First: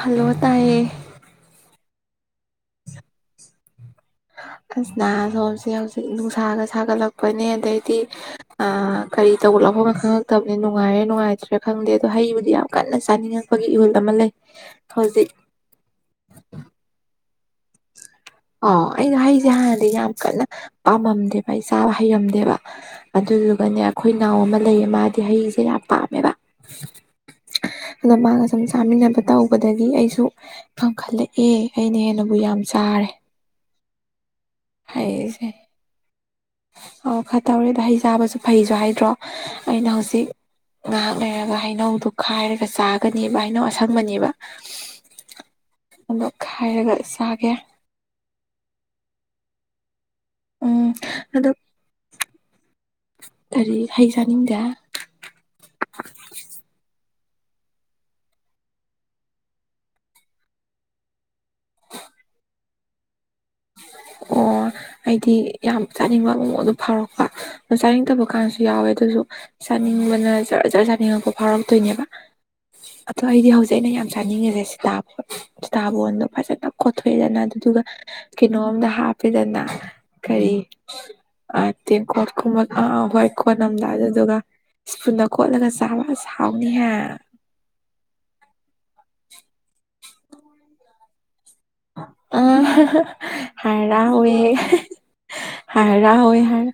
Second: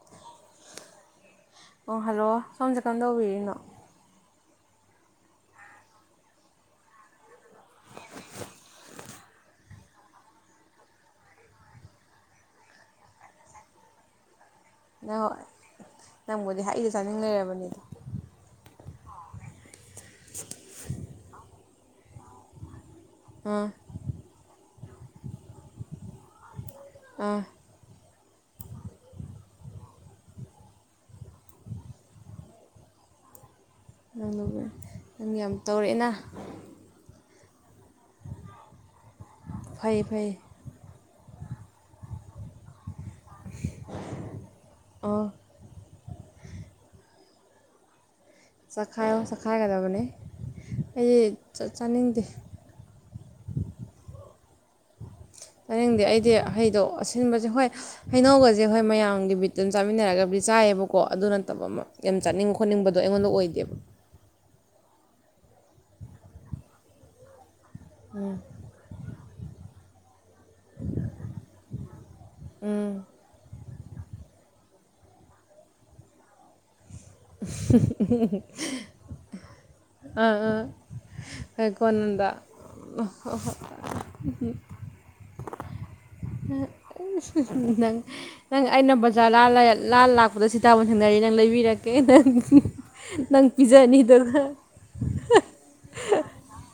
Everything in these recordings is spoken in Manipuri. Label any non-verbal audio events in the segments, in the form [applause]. ꯍꯜꯂ ꫭꯇꯥꯏꯌꯦ ꯑꯣ ꯍꯜꯂꯣ ꯁꯣꯝꯁꯦ ꯀꯝꯗꯧꯕꯤꯔꯤꯅꯣ ꯑꯁ ꯅꯍꯥ ꯁꯣꯝꯁꯦ ꯍꯧꯖꯤꯛ ꯅꯨꯡꯁꯥꯒ ꯁꯥꯒꯠꯂꯛꯄꯅꯦ ꯑꯗꯩꯗꯤ ꯑ ꯀꯔꯤ ꯇꯧꯕ ꯂꯐꯝꯅ ꯈꯪꯉꯛꯇꯕꯅꯤ ꯅꯨꯡꯉꯥꯏꯔꯦ ꯅꯨꯡꯉꯥꯏꯇ꯭ꯔꯥ ꯈꯪꯗꯦ ꯑꯗꯣ ꯍꯩꯕꯨꯗꯤ ꯌꯥꯝ ꯀꯟꯅ ꯆꯥꯅꯤꯡꯉꯛꯇꯦ ꯢꯍꯨꯜ ꯑꯃ ꯁꯩ ꯅꯪ ꯅꯪꯕꯨꯗꯤ ꯍꯩꯗ ꯆꯥꯅꯤꯡ ꯂꯩꯔꯕꯅꯤꯗꯣ ꯑꯣ ꯑꯩꯩꯅ ꯍꯩꯁꯦ ꯍꯥꯟꯅꯗꯤ ꯌꯥꯝ ꯀꯟꯅ ꯄꯥꯝꯃꯝꯗꯦꯕ ꯑꯩ ꯆꯥꯕ ꯍꯩꯔꯝꯗꯦꯕ ꯑꯥ ꯑꯗꯨꯗꯨꯒꯅꯦ ꯑꯩꯈꯣꯏ ꯅꯥꯎ ꯑꯃ ꯂꯩꯌꯦ ꯃꯥꯗꯤ ꯍꯩꯁꯦ ꯌꯥꯝ ꯄꯥꯝꯃꯦꯕ ꯑꯥ ꯑꯗ ꯃꯥꯒ ꯁꯨꯝ ꯆꯥꯃꯤꯟꯅꯕ ꯇꯧꯕꯗꯒꯤ ꯑꯩꯁꯨ ꯄꯥꯝꯈꯠꯂꯛꯑꯦ ꯑꯩꯅ ꯍꯦꯟꯅꯕꯨ ꯌꯥꯝ ꯆꯥꯔꯦ [unintelligible] ꯅꯪ ꯍꯩꯁꯦ ꯌꯥꯝ ꯇꯧꯔꯛꯑꯦꯅ ꯑꯣ ꯈꯔ ꯇꯧꯔꯦꯗ ꯍꯩ ꯆꯥꯕꯁꯨ ꯐꯩꯁꯨ ꯍꯥꯏꯗ꯭ꯔꯣ ꯑꯩꯅ ꯐꯩ ꯍꯧꯖꯤꯛ ꯐꯩ ꯉꯥꯏꯍꯥꯛ ꯂꯩꯔꯒ ꯍꯩꯅꯧꯗꯨ ꯈꯥꯏꯔꯒ ꯆꯥ ꯍꯩꯅꯧ ꯑꯁꯥꯡꯕꯅꯦꯕ ꯑꯣ ꯑꯗꯨ ꯈꯥꯏꯔꯒ ꯆꯥꯒꯦꯕꯥ ꯆꯥꯛꯈꯥꯏꯌꯣ ꯆꯥꯛꯈꯥꯏꯒꯗꯕꯅꯤ ꯎꯝ ꯑꯩꯗꯤ ꯆꯥꯅꯤꯡꯗꯦ ꯒꯥꯔꯤ ꯍꯩ ꯆꯥꯅꯤꯡꯗꯦ ꯆꯥꯅꯤꯡꯗꯦ ꯑꯩꯗꯤ ꯍꯩꯗꯣ ꯑꯁꯤꯟꯕꯁꯦ ꯍꯣꯏ ꯍꯩꯅꯒꯁꯦ ꯍꯣꯏ ꯃꯌꯥꯝꯒꯤ ꯕꯤꯠꯇ ꯑꯗꯨꯝ ꯆꯥꯃꯤꯟꯅꯔꯒꯗꯤ ꯆꯥꯏꯌꯦꯕꯀꯣ ꯑꯗꯨ ꯅꯠꯇꯕ ꯑꯃ ꯌꯥꯝ ꯆꯥꯅꯤꯡꯕ ꯈꯣꯠꯅꯤꯡꯕꯗꯣ ꯑꯩꯉꯣꯟꯗ ꯑꯣꯏꯗꯦꯕ ꯑꯣ ꯑꯩꯗꯤ ꯌꯥꯝ ꯆꯥꯅꯤꯡꯕ ꯃꯑꯣꯡ ꯑꯗꯨ ꯐꯥꯎꯔꯛꯄ ꯑꯥ ꯆꯥꯅꯤꯡꯗꯕ ꯀꯥꯟꯗꯁꯨ ꯌꯥꯎꯋꯦ ꯑꯗꯨꯁꯨ ꯆꯥꯅꯤꯡꯕꯅ ꯖꯔ ꯖꯔ ꯆꯥꯅꯤꯡꯉꯛꯄ ꯐꯥꯎꯔꯛꯇꯣꯏꯅꯦꯕ ꯎꯝ ꯑꯗꯣ ꯑꯩꯗꯤ ꯍꯧꯖꯤꯛ ꯑꯩꯅ ꯌꯥꯝ ꯆꯥꯅꯤꯡꯉꯤꯁꯦ ꯁꯤꯇꯥꯕꯣꯟ ꯁꯤꯇꯥꯕꯣꯟꯗꯣ ꯐꯖꯅ ꯀꯣꯊꯣꯛꯑꯦꯗꯅ ꯑꯗꯨꯗꯨꯒ ꯀꯩꯅꯣ ꯑꯝꯗ ꯍꯥꯞꯄꯦꯗꯅ ꯑꯥ ꯀꯔꯤ ꯑꯥ ꯑ ꯍꯣꯏ ꯇꯦꯡꯀꯣꯠ ꯀꯣꯟꯅꯨꯡꯗ ꯀꯨꯝꯕ ꯑꯥ ꯍꯣꯏ ꯀꯣꯟ ꯑꯝꯗꯥ ꯑꯗꯨꯗꯨꯒ ꯁ꯭ꯄꯨꯟꯅ ꯀꯣꯠꯂꯒ ꯆꯥꯕ ꯑꯁ ꯍꯥꯎꯅꯤꯍꯦ ꯍꯨꯝ ꯍꯨꯝ ꯅꯪ ꯅꯪ ꯑꯩꯅ ꯕꯖꯥꯔ ꯂꯥꯜꯂ ꯂꯥꯜ ꯂꯥꯛꯄꯗ ꯁꯤꯇꯥꯥꯕꯟ ꯊꯦꯡꯅꯔꯗꯤ ꯅꯪ ꯂꯩꯕꯤꯔꯛꯒꯦ ꯀꯦ ꯅꯪ ꯑ ꯅꯪ ꯄꯤꯖꯅꯤ ꯑꯗꯨꯒ ꯍꯔꯥꯎꯋꯦ ꯍꯔꯥꯎꯋꯦ ꯍꯥꯢ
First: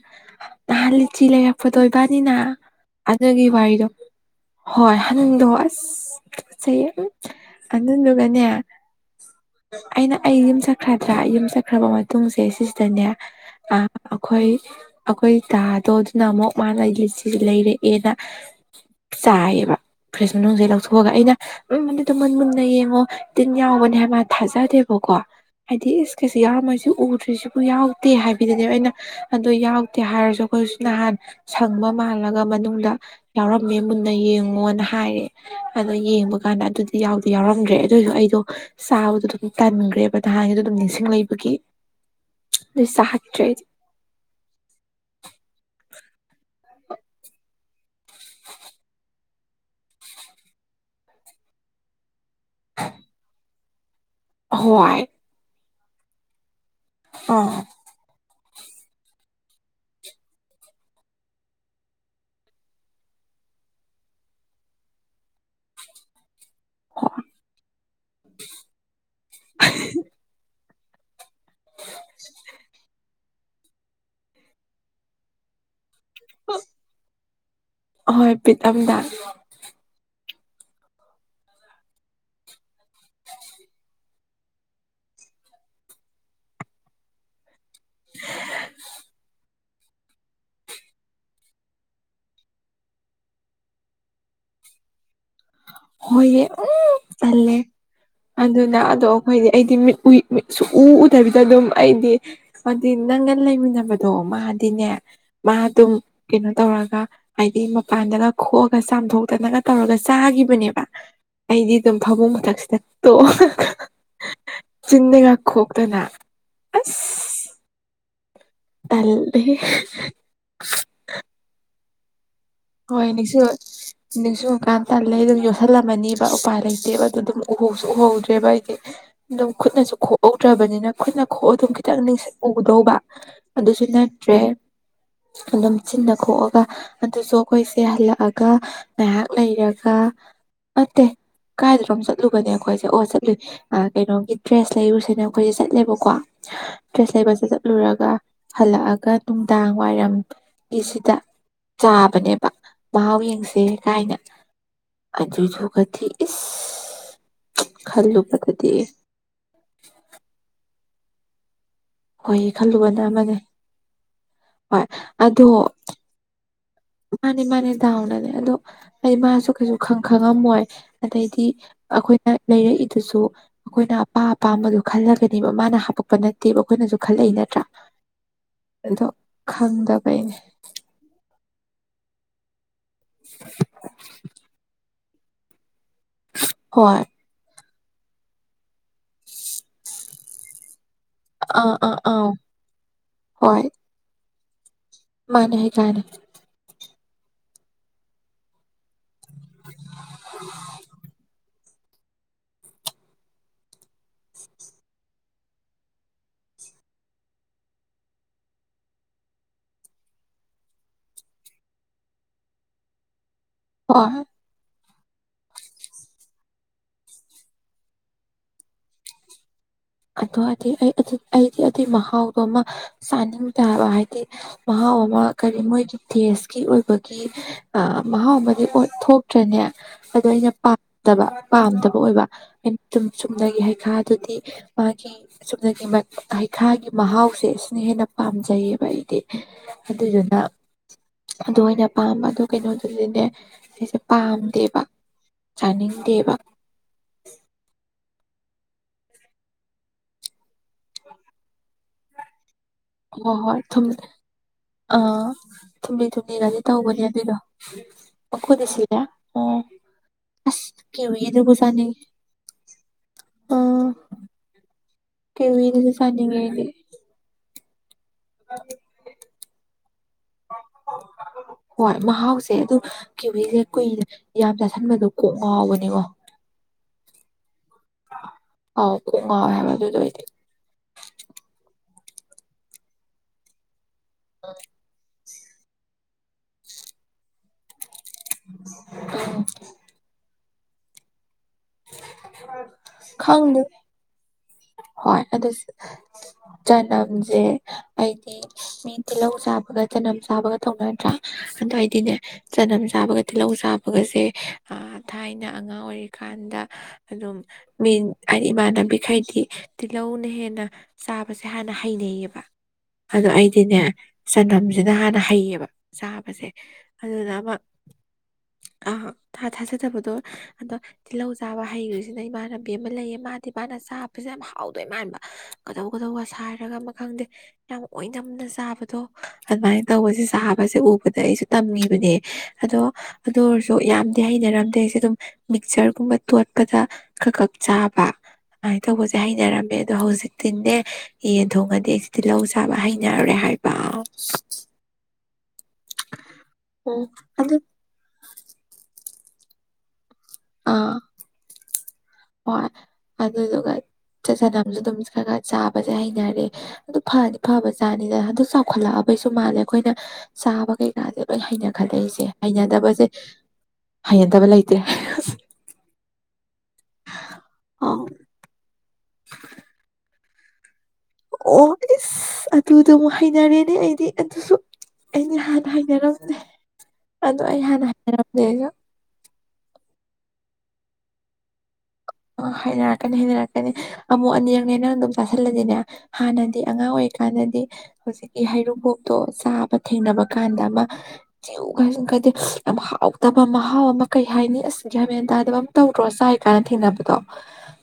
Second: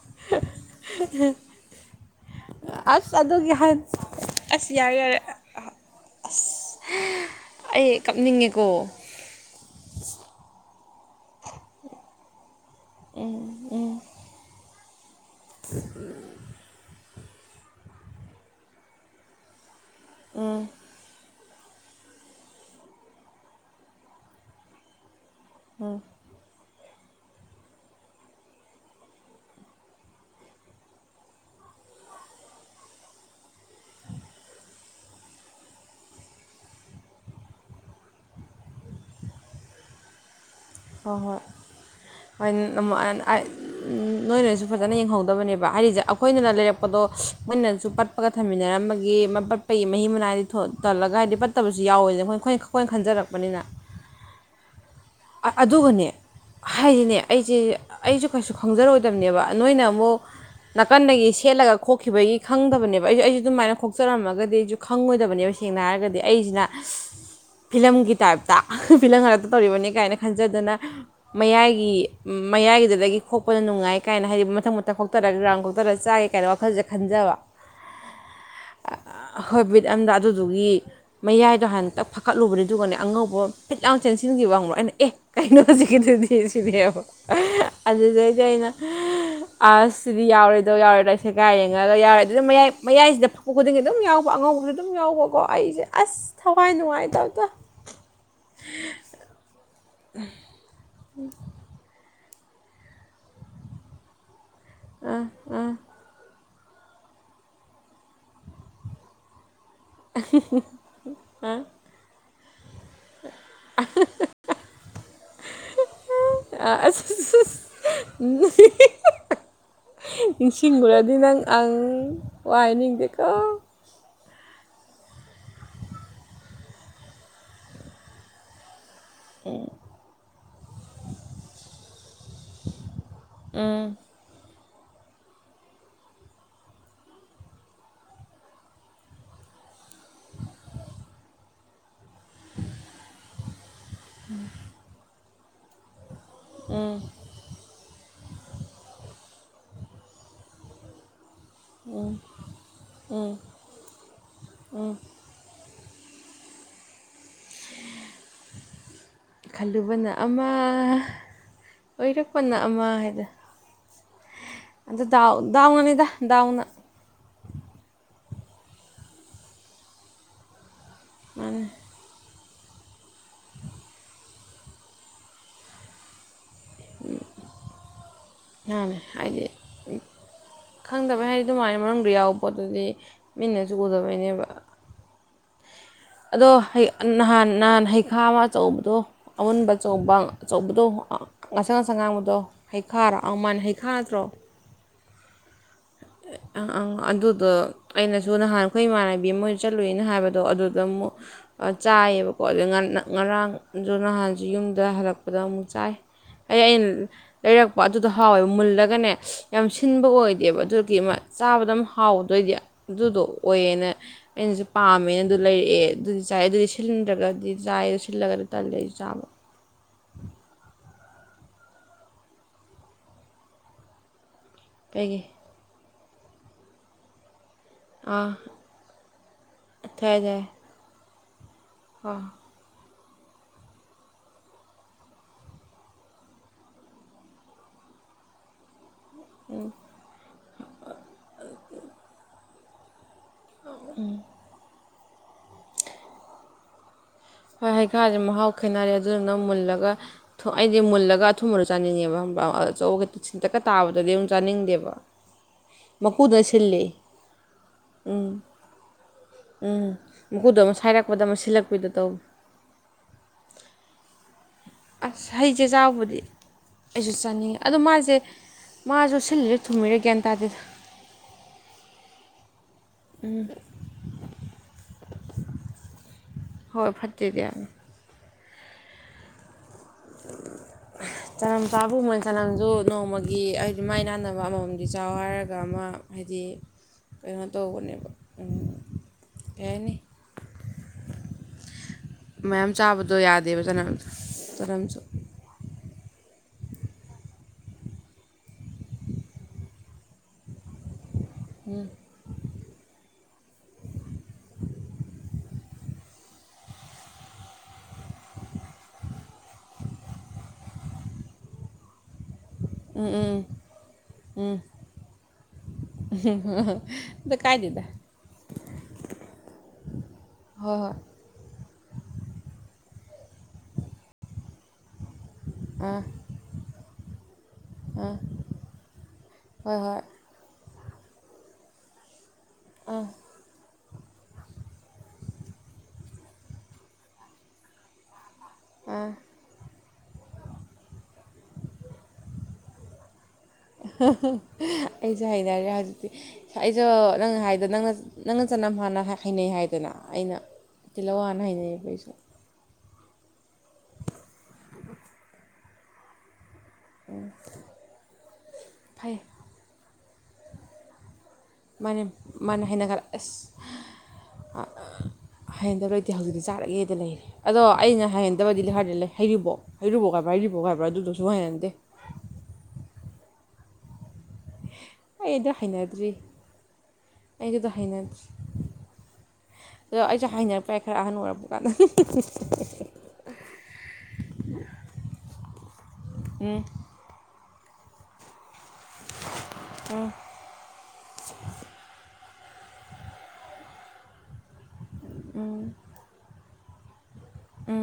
ꯅꯍꯥꯟ ꯂꯤꯆꯤ ꯂꯩꯔꯛ ꯄꯗꯣ ꯏꯕꯥꯟꯅꯤꯅ ꯑꯁ ꯑꯗꯨꯒꯤ ꯍꯟ ꯋꯥꯔꯤꯗꯣ ꯑꯁ ꯍꯣꯏ ꯌꯥꯔꯦ ꯌꯥꯔꯦ ꯍꯟꯗꯣ ꯑꯁ ꯇꯨꯆꯩꯌꯦ ꯎꯝ ꯑꯩ ꯑꯗꯨꯗꯨꯒꯅꯦ ꯀꯞꯅꯤꯡꯉꯦꯀꯣ ꯑꯩꯅ ꯑꯩ ꯌꯨꯝ ꯆꯠꯈ꯭ꯔꯗ꯭ꯔꯥ ꯌꯨꯝ ꯆꯠꯈ꯭ꯔꯕ ꯃꯇꯨꯡꯁꯦ ꯁꯤꯁꯤꯗꯅꯦ ꯑ ꯑꯩꯈꯣꯏ ꯑꯩꯈꯣꯏ ꯇꯥꯗꯣ ꯑꯗꯨꯅ ꯑꯃꯨꯛ ꯃꯥꯅ ꯑꯩ ꯂꯤꯠꯁꯤ ꯂꯩꯔꯛꯑꯦꯅ ꯆꯥꯏꯌꯦꯕ ꯐ꯭ꯔꯤꯁ ꯃꯅꯨꯡꯁꯤꯗꯩ ꯂꯧꯊꯣꯛꯑꯒ ꯑꯩꯅ ꯎꯝ ꯃꯃꯤꯠꯇꯣ ꯃꯨꯟ ꯃꯨꯟꯅ ꯌꯦꯡꯉꯣ ꯇꯤꯟ ꯌꯥꯎꯕꯅꯦ ꯍꯥꯏ ꯃꯥ ꯊꯥꯖꯗꯦꯕꯀꯣ ꯍꯥꯏꯗꯤ ꯏꯁ ꯀꯩꯁꯨ ꯌꯥꯎꯔꯝꯃꯣꯏ ꯁꯤ ꯎꯗ꯭ꯔꯤꯁꯤꯕꯨ ꯌꯥꯎꯗꯦ ꯍꯥꯏꯕꯤꯗꯅꯦ ꯑꯩꯅ ꯑꯗꯣ ꯌꯥꯎꯗꯦ ꯍꯥꯏꯔꯁꯨ ꯑꯩꯈꯣꯏꯁꯨ ꯅꯍꯥꯟ ꯁꯪꯕ ꯃꯥꯜꯂꯒ ꯃꯅꯨꯡꯗ ꯌꯥꯎꯔꯝꯃꯦ ꯃꯨꯟꯅ ꯌꯦꯡꯉꯣꯅ ꯍꯥꯏꯔꯦ ꯑꯗꯣ ꯌꯦꯡꯕ ꯀꯥꯟꯗ ꯑꯗꯨꯗꯤ ꯌꯥꯎꯗꯤ ꯌꯥꯎꯔꯝꯗ꯭ꯔꯦ ꯑꯗꯨꯏꯁꯨ ꯑꯩꯗꯣ ꯆꯥꯕꯗꯣ ꯑꯗꯨꯝ ꯇꯟꯒ꯭ꯔꯦꯕ ꯅꯍꯥꯟꯒꯤꯗꯣ ꯑꯗꯨꯝ ꯅꯤꯡꯁꯤꯡ ꯍꯣꯏ ꯂꯩꯕꯒꯤ ꯑꯗꯨ ꯆꯥꯒꯤꯗ꯭ꯔꯦ ꯑꯩꯗꯤ ꯎꯝ ꯅꯣꯏꯅꯁꯨ ꯐꯖꯅ ꯌꯦꯡꯍꯧꯗꯕꯅꯦꯕ ꯍꯥꯏꯔꯤꯁꯦ ꯑꯩꯈꯣꯏꯅꯤꯅ ꯂꯩꯔꯛꯄꯗꯣ ꯃꯣꯏꯅꯁꯨ ꯄꯠ ꯄꯒ ꯊꯝꯃꯤꯟꯅꯔꯝꯕꯒꯤ ꯑꯃ ꯄꯠ ꯍꯩ ꯃꯍꯤ ꯃꯅꯥꯏꯗꯤ ꯊꯣꯠ ꯇꯜꯂꯒ ꯍꯥꯏꯗꯤ ꯄꯠꯇꯕꯁꯨ ꯌꯥꯎꯋꯦꯅ ꯈꯣꯏ ꯈꯣꯏ ꯈꯣꯏ ꯈꯟꯖꯔꯛꯄꯅꯤꯅ ꯍꯣꯢ ꯑ ꯑꯗꯨꯒꯅꯦ ꯍꯥꯏꯗꯤꯅꯦ ꯑꯩꯖꯦ ꯑꯥ ꯑꯩꯁꯨ ꯀꯩꯁꯨ ꯈꯪꯖꯔꯣꯏꯗꯝꯅꯦꯕ ꯅꯣꯏꯅ ꯑꯃꯨꯛ ꯅꯥꯀꯟꯗꯒꯤ ꯁꯦꯠꯂꯒ ꯈꯣꯛꯈꯤꯕꯒꯤ ꯈꯪꯗꯕꯅꯦꯕ ꯑꯩꯁꯨ ꯑꯩꯁꯨ ꯑꯗꯨꯃꯥꯏꯅ ꯈꯣꯛꯆꯔꯝꯃꯒꯗꯤ ꯑꯩꯖꯨ ꯈꯪꯉꯣꯏꯗꯕꯅꯦꯕ ꯁꯦꯡꯅ ꯍꯥꯏꯔꯒꯗꯤ ꯑꯩꯖꯤꯅꯥ ꯐꯤꯂꯝꯒꯤ ꯇꯥꯏꯞꯇ ꯐꯤꯂꯝ ꯉꯛꯇ ꯇꯧꯔꯤꯕꯅꯤ ꯀꯥꯏꯅ ꯈꯟꯖꯗꯅ ꯃꯌꯥꯏꯒꯤ ꯃꯌꯥꯏꯒꯤꯗꯨꯗꯒꯤ ꯈꯣꯛꯄꯅ ꯅꯨꯡꯉꯥꯏ ꯀꯥꯏꯅ ꯍꯥꯏꯗꯤ ꯃꯊꯪ ꯃꯊꯪ ꯈꯣꯛꯇꯔꯒ ꯌꯥꯝ ꯈꯣꯛꯊꯔ ꯆꯥꯒꯦ ꯀꯩꯅꯣ ꯋꯥꯈꯜꯖꯤꯗ ꯈꯟꯖꯕ ꯍꯣꯏ ꯕꯤꯠ ꯑꯝꯗ ꯍꯣꯏ ꯕꯤꯠ ꯑꯝꯗ ꯑꯗꯨꯗꯨꯒꯤ ꯃꯌꯥꯏꯗꯣ ꯍꯥꯟ ꯗꯛ ꯐꯥꯛꯀꯠꯂꯨꯕꯅꯦ ꯑꯗꯨꯒꯅꯦ ꯑꯉꯧꯕ ꯐꯤꯠ ꯂꯥꯎ ꯆꯦꯟꯁꯤꯟꯈꯤꯕ ꯈꯪꯕ ꯑꯩꯅ ꯑꯦ ꯀꯩꯅꯣ ꯍꯧꯖꯤꯛꯀꯤꯗꯨꯗꯤ ꯁꯤꯅꯦꯕ ꯑꯗꯨꯗꯩꯗꯤ ꯑꯩꯅ ꯑꯁ ꯁꯤꯗꯤ ꯌꯥꯎꯔꯦꯗꯣ ꯌꯥꯎꯔꯦꯗꯣ ꯁꯦꯀꯥꯏ ꯌꯦꯡꯉꯒ ꯌꯥꯎꯔꯦ ꯑꯗꯨꯁꯧ ꯃꯌꯥꯏ ꯃꯌꯥꯏꯁꯤꯗ ꯐ ꯄꯨ ꯈꯨꯗꯤꯡꯒꯤ ꯑꯗꯨꯝ ꯌꯥꯎꯕ ꯑꯉꯧꯕ ꯑꯗꯨꯝ ꯌꯥꯎꯕꯀꯣ ꯑꯩꯁꯦ ꯑꯁ ꯍꯣꯏꯌꯦ ꯎꯝ ꯊꯋꯥꯏ ꯅꯨꯡꯉꯥꯏꯇꯕꯗ ꯇꯜꯂꯦ ꯑꯗꯨꯅ ꯑꯗꯣ ꯑꯩꯈꯣꯏꯗꯤ ꯑꯩꯗꯤ ꯃꯤꯠ ꯎꯏ ꯎ ꯁꯨꯛꯎꯨ ꯎꯨꯗꯕꯤꯗ ꯑꯗꯨꯝ ꯑꯩꯗꯤ ꯍꯥꯏꯗꯤ ꯅꯪꯒ ꯂꯩꯃꯤꯟꯅꯕꯗꯣ ꯃꯥꯗꯤꯅꯦ ꯑꯥ ꯃꯥ ꯑꯥ ꯑꯗꯨꯝ ꯀꯩꯅꯣ ꯇꯧꯔꯒ ꯍꯥꯏꯗꯤ ꯃꯄꯥꯟꯗꯒ ꯈꯣꯛꯑꯒ ꯆꯥꯝꯊꯣꯛꯇꯅꯒ ꯇꯧꯔꯒ ꯆꯥꯒꯤ ꯑꯗꯨꯅꯦꯕ ꯑꯩꯗꯤ ꯑꯗꯨꯝ ꯐꯃꯨꯡ ꯃꯊꯛꯁꯤꯗ ꯇꯣ [unintelligible] ꯆꯤꯟꯗꯒ ꯈꯣꯛꯇꯅ ꯑꯁ ꯎꯝ ꯇꯜꯂꯦꯍꯦ ꯅꯤꯡꯁꯤꯡꯉꯨꯔꯗꯤ ꯅꯪ ꯑꯪ ꯋꯥꯏ ꯍꯣꯏ ꯅꯤꯡꯁꯤꯡ ꯅꯤꯡꯗꯦꯀꯣ ꯅꯤꯡꯁꯤꯡꯉꯨꯀꯥꯟ ꯇꯜꯂꯦ ꯑꯩꯗꯤ ꯌꯣꯠꯁꯜꯂꯝꯃꯅꯤꯕ ꯎꯄꯥꯏ ꯂꯩꯇꯦꯕꯗꯣ ꯗꯨꯝ ꯎꯍꯧꯁꯨ ꯎꯍꯧꯗ꯭ꯔꯦꯕ ꯑꯩꯗꯤ ꯑꯗꯨꯝ ꯈꯨꯠꯅꯁꯨ ꯈꯣꯛꯍꯧꯗ꯭ꯔꯕꯅꯤꯅ ꯈꯨꯠꯅ ꯈꯣꯛꯑ ꯑꯗꯨꯝ ꯈꯤꯇꯪ ꯅꯤꯡꯁꯤꯡ ꯎꯗꯧꯕ ꯑꯗꯨꯁꯨ ꯅꯠꯇ꯭ꯔꯦ ꯑꯗꯨꯝ ꯆꯤꯟꯅ ꯈꯣꯑꯒ ꯑꯗꯨꯁꯨ ꯑꯩꯈꯣꯏꯁꯦ ꯍꯜꯂꯛꯑꯒ ꯉꯥꯏꯍꯥꯛ ꯂꯩꯔꯒ ꯅꯠꯇꯦ ꯀꯥꯏꯗꯅꯣꯝ ꯆꯠ ꯆꯠꯂꯨꯕꯅꯦ ꯑꯩꯈꯣꯏꯁꯦ ꯑꯣ ꯆꯠꯂꯨꯏ ꯑ ꯀꯩꯅꯣꯒꯤ ꯗ꯭ꯔꯦꯁ ꯂꯩꯔꯨꯁꯦꯅ ꯑꯩꯈꯣꯏꯁꯦ ꯆꯠꯂꯦꯕꯀꯣ ꯗ꯭ꯔꯦꯁ ꯂꯩꯕꯁꯤꯗ ꯆꯠꯂꯨꯔꯒ ꯍꯜꯂꯛꯑꯒ ꯅꯨꯡꯗꯥꯡ ꯋꯥꯏꯔꯝ ꯒꯤꯁꯤꯗ ꯆꯥꯕꯅꯦꯕ ꯃꯍꯥꯎ ꯌꯦꯡꯁꯦ ꯀꯥꯏꯅ ꯑꯗꯨꯁꯨ ꯈ ꯊꯤ ꯏꯁ ꯈꯜꯂꯨꯕꯗꯨꯗꯤ ꯈꯜꯂꯨꯕꯅ ꯑꯃ ꯍꯣꯏ ꯑꯣꯏꯔꯛꯄꯅ ꯑꯃ ꯈꯜꯂꯨꯕꯅ ꯑꯃꯅꯦ ꯍꯥꯏꯗꯅ ꯍꯣꯏ ꯑꯗꯥ ꯑꯗꯣ ꯗꯥꯎꯅꯅꯤꯗ ꯗꯥꯎꯅ ꯃꯥꯅꯦ ꯃꯥꯅꯦ ꯗꯥꯎꯅꯅꯦ ꯑꯗꯣ ꯑꯩ ꯃꯥꯁꯨ ꯀꯩꯁꯨ ꯈꯪ ꯈꯪꯉꯝꯃꯣꯏ ꯑꯗꯩꯗꯤ ꯃꯥꯅꯦ ꯑꯩꯈꯣꯏꯅ ꯂꯩꯔꯛꯏꯗꯨꯁꯨ ꯑꯩꯈꯣꯏꯅ ꯑꯄꯥ ꯑꯄꯥꯝꯕꯗꯨ ꯈꯜꯂꯒꯅꯦꯕ ꯃꯥꯅ ꯍꯥ ꯄ ꯅꯠꯇꯦꯕ ꯑꯩꯈꯣꯏꯅꯁꯨ ꯈꯜꯂꯛꯏ ꯅꯠꯇ꯭ꯔꯥ ꯃꯥꯅꯦ ꯑꯗꯣ ꯍꯥꯏꯗꯤ ꯈꯪꯗꯕꯩꯅꯦ ꯈꯪꯗꯕꯩ ꯍꯥꯏꯗꯤ ꯑꯗꯨꯃꯥꯏꯅ ꯃꯔꯝꯗꯨ ꯌꯥꯎꯕ ꯄꯣꯠꯇꯨꯗꯤ ꯃꯤꯅꯁꯨ ꯎꯔꯥꯔꯣꯢꯕꯩꯅꯦꯕ ꯑꯗꯣ ꯍꯣꯏ ꯅꯍꯥꯟ ꯅꯍꯥꯟ ꯍꯩ ꯍꯩꯈꯥ ꯑꯃ ꯑꯆꯧꯕꯗꯣ ꯑꯃꯨꯟꯕ ꯑꯆꯧꯕ ꯑꯆꯧꯕꯗꯣ ꯉꯁꯪ ꯑꯥ ꯑꯥ ꯉꯁꯪ ꯑꯥ ꯉꯥꯡꯕꯗꯣ ꯍꯩꯈꯥꯔꯣ ꯑ ꯃꯥꯅ ꯍꯣꯏ ꯍꯩꯈꯥ ꯅꯠꯇ꯭ꯔꯣ ꯃꯥꯅꯦ ꯍꯩꯈꯥꯅꯦ ꯑꯪ ꯑꯗꯨꯗꯣ ꯑꯩꯅꯁꯨ ꯅꯍꯥꯟ ꯑꯩꯈꯣꯏ ꯏꯃꯥꯟꯅꯕꯤ ꯑꯃ ꯑꯣꯏꯅ ꯆꯠꯂꯨꯏꯅ ꯍꯥꯏꯕꯗꯣ ꯑꯗꯨꯗ ꯑꯃꯨꯛ ꯆꯥꯏꯌꯦꯕꯀꯣ ꯑꯗꯩ ꯉꯔꯥꯡ ꯑꯗꯣ ꯅꯍꯥꯟꯁꯨ ꯌꯨꯝꯗ ꯍꯜꯂꯛꯄꯗ ꯑꯃꯨꯛ ꯆꯥꯏ ꯑꯩ ꯑꯩꯅ ꯂꯩꯔꯛꯄ ꯑꯗꯨꯗꯣ ꯍꯥꯎꯋꯦꯕ ꯃꯨꯜꯂꯒꯅꯦ ꯌꯥꯝ ꯁꯤꯟꯕ ꯑꯣꯏꯗꯦꯕ ꯑꯗꯨ ꯀꯤ ꯑꯃ ꯆꯥꯕꯗ ꯑꯃ ꯍꯥꯎꯗꯣꯏꯗꯤ ꯑꯗꯨꯗꯣ ꯑꯣꯏꯌꯦꯅ ꯍꯣꯏ ꯑꯩꯅꯁꯨ ꯄꯥꯝꯃꯦꯅ ꯑꯗꯨ ꯂꯩꯔꯛꯑꯦ ꯑꯗꯨꯗꯤ ꯆꯥꯏ ꯑꯗꯨꯗꯤ ꯁꯤꯟꯗ꯭ꯔꯒꯗꯤ ꯆꯥꯏꯗꯣ ꯁꯤꯜꯂꯒꯗꯤ ꯇꯜꯂꯦ ꯑꯩꯁꯨ ꯆꯥꯕ ꯑꯗꯨ [unintelligible] ꯑꯩ ꯑꯩꯗꯤ ꯑꯗꯨꯏ ꯃꯍꯥꯎꯗꯣꯃ ꯆꯥꯅꯤꯡꯗꯕ ꯍꯥꯏꯗꯤ ꯃꯍꯥꯎ ꯀꯩꯒꯤ ꯑꯃ ꯀꯔꯤ ꯃꯣꯏꯒꯤ ꯗꯦꯁꯀꯤ ꯑꯣꯏꯕꯒꯤ ꯑ ꯑꯥ ꯃꯍꯥꯎ ꯑꯃꯗꯤꯠ ꯊꯣꯛꯇ꯭ꯔꯅꯦ ꯊꯥꯏ ꯑꯗꯣ ꯊꯥꯏ ꯑꯩꯅ ꯄꯥꯝꯗꯕ ꯄꯥꯝꯗꯕ ꯍꯣꯏ ꯑꯣꯏꯕ ꯆꯨꯝꯅꯒꯤ ꯍꯩꯈꯥꯗꯨꯗꯤ ꯃꯥꯒꯤ ꯆꯨꯝꯅꯒꯤ ꯍꯩꯈꯥꯒꯤ ꯃꯍꯥꯎꯁꯦ ꯁꯤꯅ ꯍꯦꯟꯅ ꯄꯥꯝꯖꯩꯌꯦꯕ ꯑꯩꯗꯤ ꯑꯗꯨꯗꯨꯅ ꯑꯗꯨ ꯑꯣꯏꯅ ꯄꯥꯝꯕ ꯑꯗꯨ ꯀꯩꯅꯣꯗꯨꯗꯤꯅꯦ ꯑꯩꯁꯦ ꯄꯥꯝꯗꯦꯕ ꯆꯥꯅꯤꯡꯗꯦꯕ ꯍꯣꯏ ꯍꯩꯈꯥꯁꯦ ꯃꯍꯥꯎ ꯈꯦꯠꯅꯔꯦ ꯑꯗꯨꯗꯨꯅ ꯃꯨꯜꯂꯒ ꯑꯩꯗꯤ ꯃꯨꯜꯂꯒ ꯑꯊꯨꯝꯕꯗꯣ ꯆꯥꯅꯤꯡꯅꯦꯕ ꯍꯣꯏ ꯍꯣꯏ ꯊꯨꯝ ꯑꯥ ꯊꯨꯝꯂꯤ ꯃꯀꯨꯗꯨꯅ ꯊꯨꯝꯂꯤꯒꯗꯤ ꯁꯤꯜꯂꯤ ꯇꯧꯕꯅꯦ ꯑꯗꯨꯏꯗꯣ ꯑꯣꯈꯨꯠꯁꯤ ꯑꯣ ꯃꯀꯨꯗꯣ ꯑꯁ ꯑꯃ ꯁꯥꯏꯔꯛꯄꯗ ꯀꯤꯋꯤ ꯑꯃ ꯗꯨꯒ ꯁꯤꯜꯂꯛꯄꯤꯗꯣ ꯆꯥꯅꯤꯡꯉꯤ ꯇꯧꯋꯤ ꯑꯣ ꯑꯁ ꯍꯩꯁꯦ ꯀꯤꯋꯤꯗꯨꯗꯤ ꯆꯥꯕꯕꯨꯗꯤ ꯆꯥꯅꯤꯡꯉꯤ ꯑꯩꯗꯤ ꯑꯩꯁꯨ ꯆꯥꯅꯤꯡꯉꯦ ꯑꯗꯣ ꯃꯥꯁꯦ, ꯃꯥꯁꯨ ꯁꯤꯜꯂꯤꯔ ꯊꯨꯝꯃꯤꯔ ꯒ꯭ꯌꯥꯟ ꯇꯥꯗꯦꯗ꯫ ꯍꯣꯏ ꯃꯍꯥꯎꯁꯦ ꯑꯗꯨ ꯀꯤꯋꯤꯁꯦ ꯀꯨꯏꯅ ꯌꯥꯝ ꯆꯥꯁꯟꯕꯗꯣ ꯀꯣꯛ ꯉꯥꯎꯕꯅꯤꯉꯣ ꯍꯣꯏ ꯐꯠꯇꯦꯗꯤ ꯑꯥꯏꯝ ꯑꯥꯎ ꯀꯣꯛ ꯉꯥꯎꯋꯦ ꯍꯥꯏꯕ ꯑꯗꯨꯗꯣ ꯑꯩꯗꯤ꯫ ꯆꯅꯝ ꯆꯥꯕꯨ ꯃꯣꯏ ꯆꯅꯝꯁꯨ ꯅꯣꯡꯃꯒꯤ ꯑꯩ ꯑꯗꯨ ꯃꯥꯏ ꯅꯥꯟꯅꯕ ꯑꯃꯃꯝꯗꯤ ꯆꯥꯎ ꯍꯥꯏꯔꯒ ꯑꯃ ꯍꯥꯏꯗꯤ, ꯀꯩꯅꯣ ꯇꯧꯕꯅꯦꯕ ꯎꯝ ꯎꯝ ꯀꯩꯌꯥꯏꯅꯤ ꯃꯌꯥꯝ ꯆꯥꯕꯗꯣ ꯌꯥꯗꯦꯕ ꯈꯪꯗꯦ ꯆꯅꯝꯁꯨ ꯆꯅꯝꯁꯨ꯫ ꯍꯣꯏ ꯑꯗꯨꯁꯨ [unintelligible] ꯆꯅꯝꯁꯦ ꯑꯩꯗꯤ ꯃꯤ ꯇꯤꯜꯍꯧ ꯆꯥꯕꯒ ꯆꯅꯝ ꯆꯥꯕꯒ ꯇꯧꯅꯗ꯭ꯔꯥ ꯑꯗꯨ ꯑꯩꯗꯤꯅꯦ ꯆꯅꯝ ꯆꯥꯕꯒ ꯇꯤꯜꯍꯧ ꯆꯥꯕꯒꯁꯦ ꯑꯥ ꯊꯥꯏꯅ ꯑꯉꯥꯡ ꯑꯣꯏꯔꯤꯀꯥꯟꯗ ꯀꯥꯟꯗ ꯑꯗꯨꯝ ꯃꯤ ꯑꯩ ꯏꯃꯥꯟꯅꯕꯤꯈꯩꯗꯤ ꯇꯤꯜꯍꯧꯅ ꯍꯦꯟꯅ ꯆꯥꯕꯁꯦ ꯍꯥꯟꯅ ꯍꯩꯅꯩꯌꯦꯕ ꯑꯗꯣ ꯎꯝ ꯑꯩꯗꯤꯅꯦ ꯆꯅꯝꯁꯤꯅ ꯍꯥꯟꯅ ꯍꯩꯌꯦꯕ ꯆꯥ ꯗꯨꯗ ꯀꯥꯏꯗꯦꯗ ꯑꯥ ꯊꯥ ꯊꯥꯖꯗꯕꯗꯣ ꯑꯗꯣ ꯍꯣꯏ ꯍꯣꯏ ꯇꯤꯜꯍꯧ ꯆꯥꯕ ꯍꯩꯈ꯭ꯔꯤꯁꯤꯅ ꯏꯃꯥꯟꯅꯕꯤ ꯑꯃ ꯂꯩꯌꯦ ꯃꯥꯗꯤ ꯃꯥꯅ ꯆꯥꯕꯁꯦ ꯌꯥꯝ ꯍꯥꯎꯗꯣꯏ ꯃꯥꯟꯕ ꯀꯗꯧ ꯑꯥ ꯀꯗꯧꯒ ꯁꯥꯏꯔꯒ ꯑꯃ ꯈꯪꯗꯦ ꯌꯥꯝ ꯑꯣꯏꯅꯝꯅ ꯆꯥꯕꯗꯣ ꯍꯣꯏ ꯑꯗꯨꯃꯥꯏꯅ ꯍꯣꯏ ꯇꯧꯕꯖꯦ ꯆꯥꯕꯖꯦ ꯎ ꯕꯗ ꯑꯩꯁꯨ ꯇꯝꯃꯤꯕꯅꯦ ꯑꯗꯣ ꯑꯗꯨ ꯑꯣꯏꯔꯁꯨ ꯌꯥꯝꯗꯤ ꯍꯩꯅꯔꯝꯗꯦ ꯑꯩꯁꯦ ꯑꯗꯨꯝ ꯃꯤꯛꯆꯔ ꯀꯨꯝꯕ ꯇꯣꯠꯄꯗ ꯈꯛ ꯈꯛ ꯆꯥꯕ ꯑꯗꯨꯃꯥꯏꯅ ꯇꯧꯕꯖꯦ ꯍꯩꯅꯔꯝꯃꯦ ꯗꯣ ꯍꯧꯖꯤꯛꯇꯤꯅꯦ ꯌꯦꯟ ꯊꯣꯡꯉꯗꯤ ꯑꯩꯖꯦ ꯇꯤꯜꯍꯧ ꯆꯥꯕ ꯍꯩꯅꯔꯦ ꯍꯥꯏꯕ ꯑꯣ ꯑꯩꯁꯨ ꯍꯩꯅꯔꯦ ꯍꯧꯖꯤꯛꯇꯤ ꯑꯩꯁꯨ ꯅꯪꯅ ꯑꯗꯨ ꯍꯥꯏꯗꯣ ꯅꯪꯅ ꯅꯪꯅ ꯆꯅꯝ ꯍꯥꯟꯅ ꯍ ꯍꯩꯅꯩ ꯍꯥꯏꯗꯅ ꯑꯩꯅ ꯑꯥ ꯇꯤꯜꯍꯧꯅ ꯍꯩꯅꯩꯌꯦꯕ ꯑꯩꯁꯨ ꯍꯣꯏ ꯑꯗꯨꯗꯨꯒ ꯆ ꯆꯅꯝꯁꯨ ꯑꯗꯨꯝ ꯈ ꯈ ꯆꯥꯕꯁꯦ ꯍꯩꯅꯔꯦ ꯑꯗꯨ ꯐꯗꯤ ꯐꯕꯖꯥꯠꯅꯤꯗ ꯑꯗꯨ ꯐꯩ ꯆꯥꯎꯈꯠꯂꯛꯑꯕꯩꯁꯨ ꯃꯥꯜꯂꯦ ꯑꯈꯣꯏꯅ ꯆꯥꯕ ꯀꯩ ꯅꯗꯦ ꯂꯣꯏ ꯃꯥꯅꯦ ꯍꯩꯅꯈꯠꯂꯛꯏꯁꯦ ꯃꯥꯅ ꯍꯩꯅꯗꯕꯁꯦ ꯍꯩꯅꯒꯠꯂ ꯑꯁ ꯍꯩꯅꯗꯕ ꯂꯩꯇꯦ ꯍꯥꯏꯅꯗꯕ ꯂꯩꯇꯦ ꯍꯧꯖꯤꯛꯇꯤ ꯆꯥꯔꯒꯦꯗ ꯂꯩꯔꯦ ꯑꯗꯣ ꯑꯧ ꯑꯩꯅ ꯍꯩꯅꯗꯕꯗꯤ ꯂ ꯈꯔꯗꯤ ꯂꯩ ꯍꯩꯔꯤꯕꯣꯛ ꯍꯩꯔꯨ ꯕꯣꯛ ꯍꯥꯏꯕ꯭ꯔ ꯍꯩꯔꯤꯕꯣꯛ ꯍꯥꯏꯕ꯭ꯔ ꯑꯗꯨꯗꯣ ꯁꯨꯡ ꯑꯣ ꯍꯩꯅꯗꯦ ꯏꯁ ꯑꯗꯨꯗꯨ ꯑꯃꯨꯛ ꯍꯩꯅꯔꯦꯅꯦ ꯑꯩꯗꯤ ꯑꯗꯨꯁꯨ ꯑꯩ ꯑꯩꯗꯤ ꯑꯗꯨ ꯍꯥꯟꯅ ꯍꯩꯅꯗ꯭ꯔꯤ ꯍꯥꯏꯅꯔꯝꯗꯦ ꯑꯗꯣ ꯑꯩ ꯑꯗꯨꯗꯣ ꯍꯥꯟꯅ ꯍꯩꯅꯗ꯭ꯔꯤ ꯍꯩꯅꯔꯝꯗꯦ ꯑꯩꯁꯨ ꯑꯗꯣ ꯑꯩꯁꯨ ꯍꯥꯏꯅꯔꯛꯄ ꯌꯥꯏ ꯈꯔ ꯑꯍꯟ ꯑꯣꯏꯔꯛꯄ ꯀꯥꯟꯗ ꯑ ꯍꯥꯏꯅꯔꯛꯀꯅꯤ ꯍꯥꯏꯅꯔꯛꯀꯅꯤ ꯑꯃꯨꯛ ꯑꯅꯤꯔꯛꯅꯦ ꯅꯪ ꯑꯗꯨꯝ ꯆꯥꯥꯁꯜꯂꯗꯤꯅꯦ ꯍꯥꯟꯅꯗꯤ ꯑꯉꯥꯡ ꯑꯣꯏꯔꯤꯀꯥꯟꯗꯗꯤ ꯍꯧꯖꯤꯛꯀꯤ ꯍꯩꯔꯨꯕꯣꯛꯇꯣ ꯆꯥꯕ ꯊꯦꯡꯅꯕ ꯀꯥꯟꯗ ꯑꯃ ꯆ꯭ꯌꯨ ꯒꯥꯏ ꯆꯤꯡꯈꯠꯇꯦ ꯌꯝ ꯍꯥꯎꯇꯕ ꯃꯍꯥꯎ ꯑꯃ ꯀꯩ ꯍꯥꯏꯅꯤ ꯑꯁ ꯒꯌ꯭ꯥꯟ ꯃꯦꯟ ꯇꯥꯗꯕ ꯑꯃ ꯇꯧꯗ꯭ꯔꯣ ꯆꯥꯏ ꯀꯥꯟꯅ ꯊꯦꯡꯅꯕꯗꯣ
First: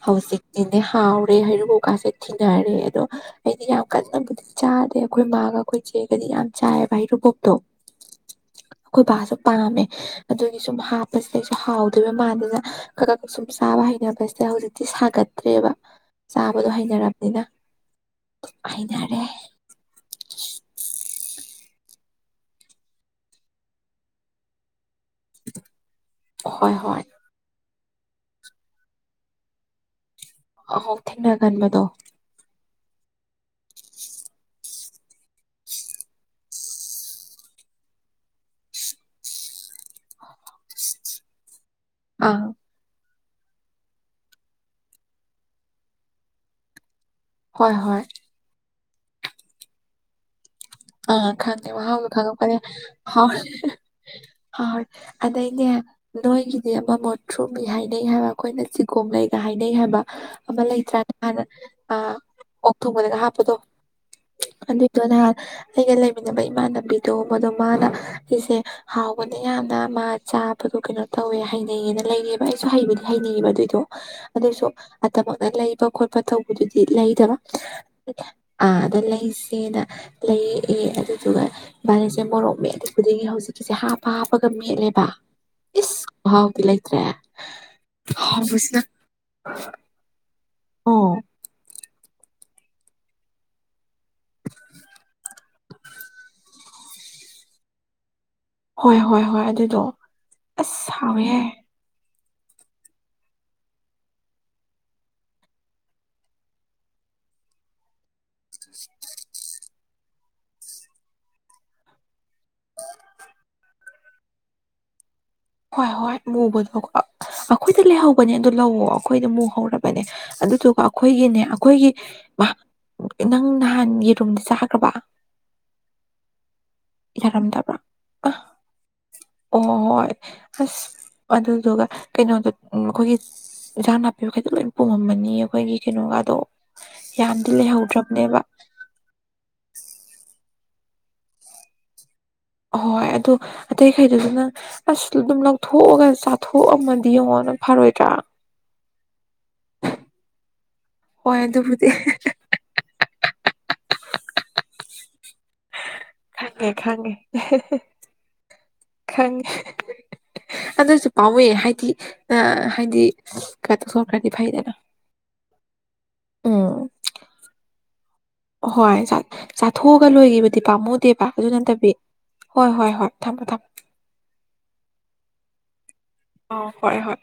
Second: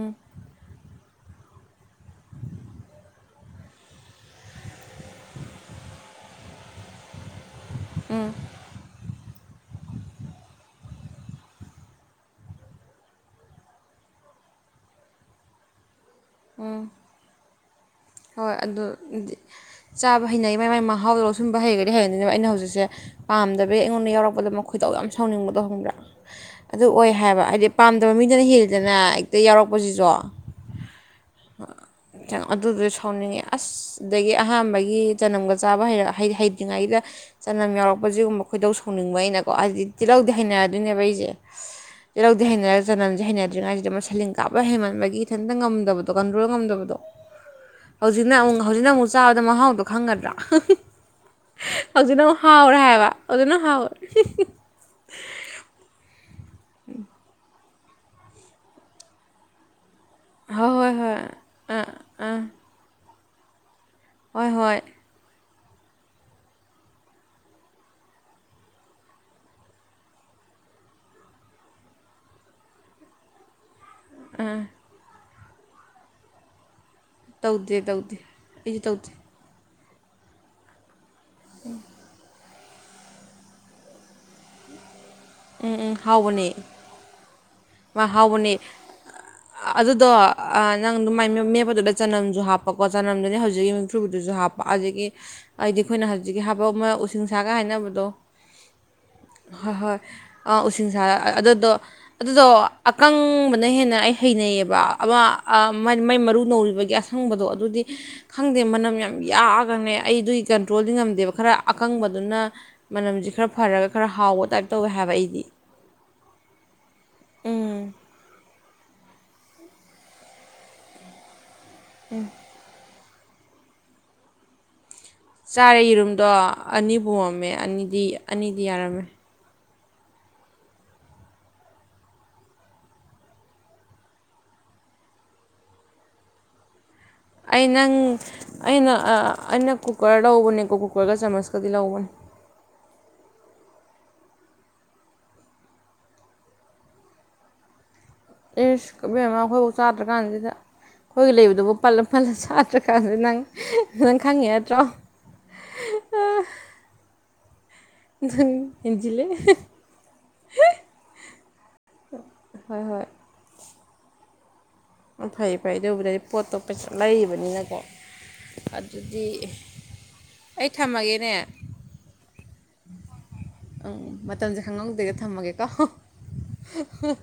ꯍꯧꯖꯤꯛ ꯇꯤꯅꯦ ꯍꯥꯎꯔꯦ ꯍꯩꯔꯨꯕꯣꯞ ꯀꯥꯁꯦ ꯊꯤꯅꯔꯦ ꯑꯗꯣ ꯑꯩꯗꯤ ꯌꯥꯝ ꯀꯟꯅꯕꯨꯗꯤ ꯆꯥꯗꯦ ꯑꯈꯣꯏ ꯃꯥꯒ ꯑꯈꯣꯏ ꯆꯦꯒꯗꯤ ꯌꯥꯝ ꯆꯥꯏꯌꯦꯕ ꯍꯩꯔꯨꯕꯣꯛꯇꯣ ꯎꯝ ꯑꯩꯈꯣꯏ ꯕꯥꯁꯨ ꯄꯥꯝꯃꯦ ꯑꯗꯨꯒꯤ ꯁꯨꯝ ꯍꯥꯞꯄꯁꯤꯗ ꯑꯩꯁꯨ ꯍꯥꯎꯗꯣꯏꯕ ꯃꯥꯟꯗꯅ ꯈ ꯈ ꯁꯨꯨꯝ ꯁꯥꯕ ꯍꯩꯅ ꯁꯦ ꯍꯧꯖꯤꯛꯇꯤ ꯁꯥꯒꯠꯇ꯭ꯔꯦꯕ ꯆꯥꯕꯗꯣ ꯍꯩꯅꯔꯕꯅꯤꯅ ꯍꯣꯏ ꯍꯩꯅꯔꯦ ꯑꯗꯨꯗꯤ ꯆꯥꯕ ꯍꯩꯅꯩ ꯃꯥꯏ ꯃꯥꯏ ꯃꯍꯥꯎꯗꯣ ꯂꯧꯁꯤꯟꯕ ꯍꯩꯒꯔꯗꯤ ꯍꯩꯒꯔꯅꯦꯕ ꯑꯩꯅ ꯍꯧꯖꯤꯛꯁꯦ ꯄꯥꯝꯗꯕꯒꯤ ꯑꯩꯉꯣꯟꯗ ꯌꯥꯎꯔꯛꯄꯗ ꯃꯈꯣꯏ ꯈꯣꯏꯗꯧ ꯌꯥꯝ ꯁꯥꯎꯅꯤꯡꯕꯗꯣ ꯈꯪꯕ꯭ꯔꯥ ꯍꯣꯏ ꯑꯗꯨ ꯍꯣꯏ ꯑꯣꯏ ꯍꯥꯏꯕ ꯍꯥꯏꯗꯤ ꯄꯥꯝꯗꯕ ꯃꯤꯗꯅ ꯍꯦꯜꯂꯤꯗꯅ ꯍꯦꯛꯇ ꯌꯥꯎꯔꯛꯄꯁꯤꯁꯨ ꯑꯣꯍꯣ ꯊꯦꯡꯅꯒꯟꯕꯗꯣ ꯑꯗꯨꯗꯨꯁꯨ ꯁꯥꯎꯅꯤꯡꯉꯦ ꯑꯁ ꯑꯗꯒꯤ ꯑꯍꯥꯟꯕꯒꯤ ꯆꯥꯅꯝꯒ ꯆꯥꯕ ꯍꯩꯔ ꯍꯩꯇ꯭ꯔꯤꯉꯩꯗ ꯆꯥꯅꯝ ꯌꯥꯎꯔꯛꯄꯁꯤꯗ ꯈꯣꯏꯗꯧ ꯁꯥꯎꯅꯤꯡꯕ ꯑꯩꯅ ꯀꯣ ꯍꯥꯏꯗꯤ ꯇꯤꯜꯍꯧꯗꯤ ꯍꯩꯅꯗꯣꯏꯅꯦꯕ ꯑꯩꯁꯦ ꯑꯪ ꯇꯜꯍꯧꯗꯤ ꯍꯩꯅꯔꯒ ꯆꯥꯅꯝꯁꯦ ꯍꯩꯅꯗ꯭ꯔꯤꯉꯥꯏꯁꯤꯗ ꯃꯁꯜꯂꯤ ꯀꯥꯞꯄ ꯍꯦꯟꯃꯥꯟꯕꯒꯤ ꯢꯊꯥꯟꯇ ꯉꯝꯗꯕꯗꯣ ꯀꯥꯟꯇ꯭ꯔꯣꯟ ꯉꯝꯗꯕꯗꯣ ꯍꯣꯏ ꯍꯣꯏ ꯍꯧꯖꯤꯛꯅ ꯑꯃꯨꯛ ꯍꯧꯖꯤꯛꯅ ꯑꯃꯨꯛ ꯆꯥꯕꯗ ꯃꯍꯥꯎꯗꯣ ꯈꯪꯑꯗ꯭ꯔꯥ ꯑ ꯈꯪꯗꯦꯕ ꯃꯍꯥꯎ ꯈꯪꯉꯛꯄꯅꯤꯅ ꯍꯥꯏꯕ ꯍꯧꯖꯤꯛꯅ ꯍꯥꯎꯔꯦ ꯍꯥꯎꯌꯦ ꯑꯗꯩꯅꯦ ꯅꯣꯏꯒꯤꯗꯤ ꯑꯃ ꯃꯣꯠꯊ꯭ꯔꯨ ꯕꯤ ꯍꯥꯏꯅꯩ ꯍꯥꯏꯕ ꯑꯩꯈꯣꯏꯅ ꯆꯤꯒꯣꯝ ꯂꯩꯒ ꯍꯥꯏꯅꯩ ꯍꯥꯏꯕ ꯑꯃ ꯍꯣꯏ ꯍꯣꯏ ꯂꯩꯇ꯭ꯔꯥ ꯍꯣꯏ ꯍꯥꯟꯅ ꯑꯥ ꯑ ꯑꯥ ꯑꯣꯛ ꯊꯣꯡꯕꯗꯒ ꯍꯥꯞꯄꯗꯣ ꯍꯣꯏ ꯍꯣꯏ ꯑꯗꯨꯏꯗꯣ ꯅꯍꯥꯟ ꯑꯩꯒ ꯂꯩꯃꯤꯟꯅꯕ ꯏꯃꯥꯟꯅꯕꯤꯗꯣ ꯃꯗꯣ ꯃꯥꯅ ꯁꯤꯁꯦ ꯍꯥꯎꯕꯅꯦ ꯌꯥꯝꯅ ꯃꯥ ꯆꯥꯕꯗꯣ ꯀꯩꯅꯣ ꯇꯧꯋꯦ ꯍꯩꯅꯩꯌꯦꯅ ꯂꯩꯔꯤꯕ ꯑꯩꯁꯨ ꯍꯩꯕꯗꯤ ꯍꯩꯅꯩꯌꯦꯕ ꯑꯗꯨꯏꯗꯣ ꯑꯗꯨꯁꯨ ꯑꯇꯥꯝꯃꯛꯅ ꯂꯩꯕ ꯈꯣꯠꯄ ꯇꯧꯕꯗꯨꯗꯤ ꯂꯩ ꯀꯩꯕ ꯇꯧꯗꯦ ꯇꯧꯗꯦ ꯑꯩꯁꯨ ꯑꯗ ꯇꯧꯗꯦ ꯂꯩꯁꯦꯅ ꯂꯩꯔꯛꯑꯦ ꯑꯗꯨ ꯑꯗꯨꯒ ꯏꯕꯥꯅꯤꯁꯦ ꯃꯣꯔꯣꯛꯃꯦꯠꯂꯤ ꯈꯨꯗꯤꯒꯤ ꯍꯧꯖꯤꯛꯀꯤꯁꯦ ꯍꯥꯞꯄ ꯍꯥꯞꯄꯒ ꯃꯦꯠꯂꯦꯕ ꯎꯝ ꯎꯝ ꯏꯁ ꯍꯥꯎꯕꯅꯦ ꯈꯨꯍꯥꯎꯗꯤ ꯂꯩꯇ꯭ꯔꯦ ꯃꯥ ꯍꯥꯎꯕꯅꯤ ꯍꯥꯎꯕꯁꯤꯅ ꯑꯗꯨꯗꯣ ꯅꯪ ꯑꯗꯨ ꯑꯣ ꯃꯦꯠꯄꯗꯨꯗ ꯆꯅꯝꯁꯨ ꯍꯥꯞꯄꯀꯣ ꯆꯅꯝꯗꯨꯅꯤ ꯍꯧꯖꯤꯛ ꯃꯨꯊ꯭ꯔꯨꯕꯤꯗꯨꯁꯨ ꯍꯥꯞꯄ ꯑꯗꯒꯤ ꯑꯩꯗꯤ ꯑꯩꯈꯣꯏꯅ ꯍꯧꯖꯤꯛꯀꯤ ꯍꯥꯞꯄ ꯑꯃ ꯎꯁꯤꯡꯁꯥꯒ ꯍꯥꯏꯅꯕꯗꯣ ꯍꯣꯏ ꯍꯣꯏ ꯍꯣꯏ ꯑꯗꯨꯗꯣ ꯍꯣꯏ ꯑꯥ ꯑꯁ ꯎꯁꯤꯡꯁ ꯍꯥꯎꯋꯦꯍꯦ ꯑꯗꯨꯗꯣ ꯑꯗꯨꯗꯣ ꯑꯀꯪꯕꯅ ꯍꯦꯟꯅ ꯑꯩ ꯍꯩꯅꯩꯌꯦꯕ ꯑꯃ ꯃꯥꯏ ꯃꯔꯨ ꯅꯧꯔꯤꯕꯒꯤ ꯑꯁ ꯈꯪꯕꯗꯣ ꯑꯗꯨꯗꯤ ꯈꯪꯗꯦ ꯃꯅꯝ ꯌꯥꯝ ꯌꯥꯛꯑꯒꯅꯦ ꯑꯩ ꯑꯗꯨꯒꯤ ꯀꯟꯇ꯭ꯔꯣꯜꯗꯤ ꯉꯝꯗꯦꯕ ꯈꯔ ꯑꯀꯪꯕꯗꯨꯅ ꯃꯅꯝꯁꯤ ꯈꯔ ꯐꯔꯒ ꯈꯔ ꯍꯥꯎꯕ ꯇꯥꯏꯞ ꯇꯧꯋꯦ ꯍꯥꯏꯕ ꯑꯩꯗꯤ ꯍꯣꯏ ꯍꯣꯏ ꯑꯃꯨꯕꯗꯣ ꯎꯝ ꯑꯩꯈꯣꯏꯗ ꯂꯩꯍꯧꯕꯅꯦ ꯑꯗꯨ ꯂꯧꯋꯣ ꯑꯩꯈꯣꯏꯗ ꯃꯨ ꯍꯧꯔꯕꯅꯦ ꯑꯗꯨꯗꯨꯒ ꯑꯩꯈꯣꯏꯒꯤꯅꯦ ꯑꯩꯈꯣꯏꯒꯤ ꯎꯝ ꯅꯪ ꯅꯍꯥꯟ ꯌꯦꯔꯨꯝ ꯆꯥꯈ꯭ꯔꯕ ꯆꯥꯔꯦ ꯌꯦꯔꯨꯝꯗꯣ ꯑꯅꯤ ꯄꯨꯃꯝꯃꯦ ꯌꯥꯔꯝꯗꯕ꯭ꯔꯥ ꯑꯅꯤꯗꯤ ꯑ ꯑꯅꯤꯗꯤ ꯌꯥꯔꯝꯃꯦ ꯑꯣ ꯍꯣꯏ ꯑꯁ ꯑꯗꯨꯗꯨꯒ ꯀꯩꯅꯣꯗꯨ ꯎꯝ ꯑꯩꯈꯣꯏꯒꯤ ꯏꯟꯖꯥꯡ ꯅꯥꯄꯤꯈꯩꯗꯣ ꯂꯣꯏ ꯄꯨꯝꯃꯝꯃꯅꯤ ꯑꯩꯈꯣꯏꯒꯤ ꯀꯩꯅꯣꯒꯗꯣ ꯌꯥꯝꯗꯤ ꯑꯩ ꯅꯪ ꯂꯩꯍꯧꯗ꯭ꯔꯕꯅꯦꯕ ꯑꯩꯅ ꯑꯩꯅ ꯀꯨꯀꯔ ꯂꯧꯕꯅꯦꯀꯣ ꯀꯨꯀꯔꯒ ꯆꯥꯃꯁꯀꯗꯤ ꯂꯧꯕꯅꯦ ꯑꯍꯣꯏ ꯑꯗꯣ ꯑꯇꯩꯈꯩꯗꯨꯅ ꯅꯪ ꯑꯁꯗꯑꯗꯨꯝ ꯂꯧꯊꯣꯛꯑꯒ ꯆꯥꯊꯣꯛꯑꯝꯃꯗꯤ ꯌꯦꯡꯉꯣꯅ ꯐꯔꯣꯏꯗ꯭ꯔꯥ ꯑꯦꯁ ꯏꯕ‍ꯦꯝꯃꯥ ꯑꯩꯈꯣꯏꯐꯥꯎ ꯆꯥꯗ꯭ꯔ ꯀꯥꯟꯁꯤꯗ ꯑꯩꯈꯣꯏꯒꯤ ꯍꯣꯏ ꯂꯩꯕꯗꯨꯕꯨ ꯑꯗꯨꯕꯨꯗꯤ ꯄꯜꯂ ꯄꯜꯂ ꯆꯥꯗꯔꯥ ꯈ ꯅꯪ ꯅꯪ ꯈꯪꯉꯤ ꯅꯠꯇ꯭ꯔꯣ ꯈꯪꯉꯦ ꯈꯪꯉꯦ ꯅꯪ ꯍꯦꯟꯖꯤꯜꯂꯦ ꯈꯪꯉꯦ ꯑꯗꯨꯁꯨ ꯄꯥꯝꯃꯨꯢꯌꯦ ꯍꯥꯏꯗꯤ ꯑꯥ ꯍꯣꯏ ꯍꯥꯏꯗꯤ ꯍꯣꯏ ꯀꯩꯅꯣ ꯇꯧꯊꯣꯛꯈ꯭ꯔꯗꯤ ꯐꯩꯗꯅ ꯎ ꯐꯩ ꯐꯩꯌ‌ꯦ ꯑꯗꯨꯕꯨꯗꯤ ꯄꯣꯠꯇꯣ ꯎꯝ ꯄꯩꯁꯥꯅ ꯂꯩꯕꯅꯤꯅꯀꯣ ꯍꯣꯏ ꯆꯥꯊꯣꯛꯑꯒ ꯂꯣꯏꯈꯤꯕꯗꯤ ꯑꯩ ꯄꯥꯝꯃꯨꯗꯦꯕ ꯊꯝꯃꯒꯦꯅꯦ ꯑꯗꯨ ꯅꯠꯇꯕꯤ ꯍꯣꯏ ꯍꯣꯏ ꯍꯣꯏ ꯊꯝꯃꯦ ꯊꯝꯃꯦ꯫ ꯎꯝ ꯃꯇꯝꯁꯦ ꯈꯪꯍꯧꯗ꯭ꯔꯦ ꯊꯝꯃꯒꯦ ꯀꯣ꯫ ꯑꯧ ꯍꯣꯏ ꯍꯣꯏ꯫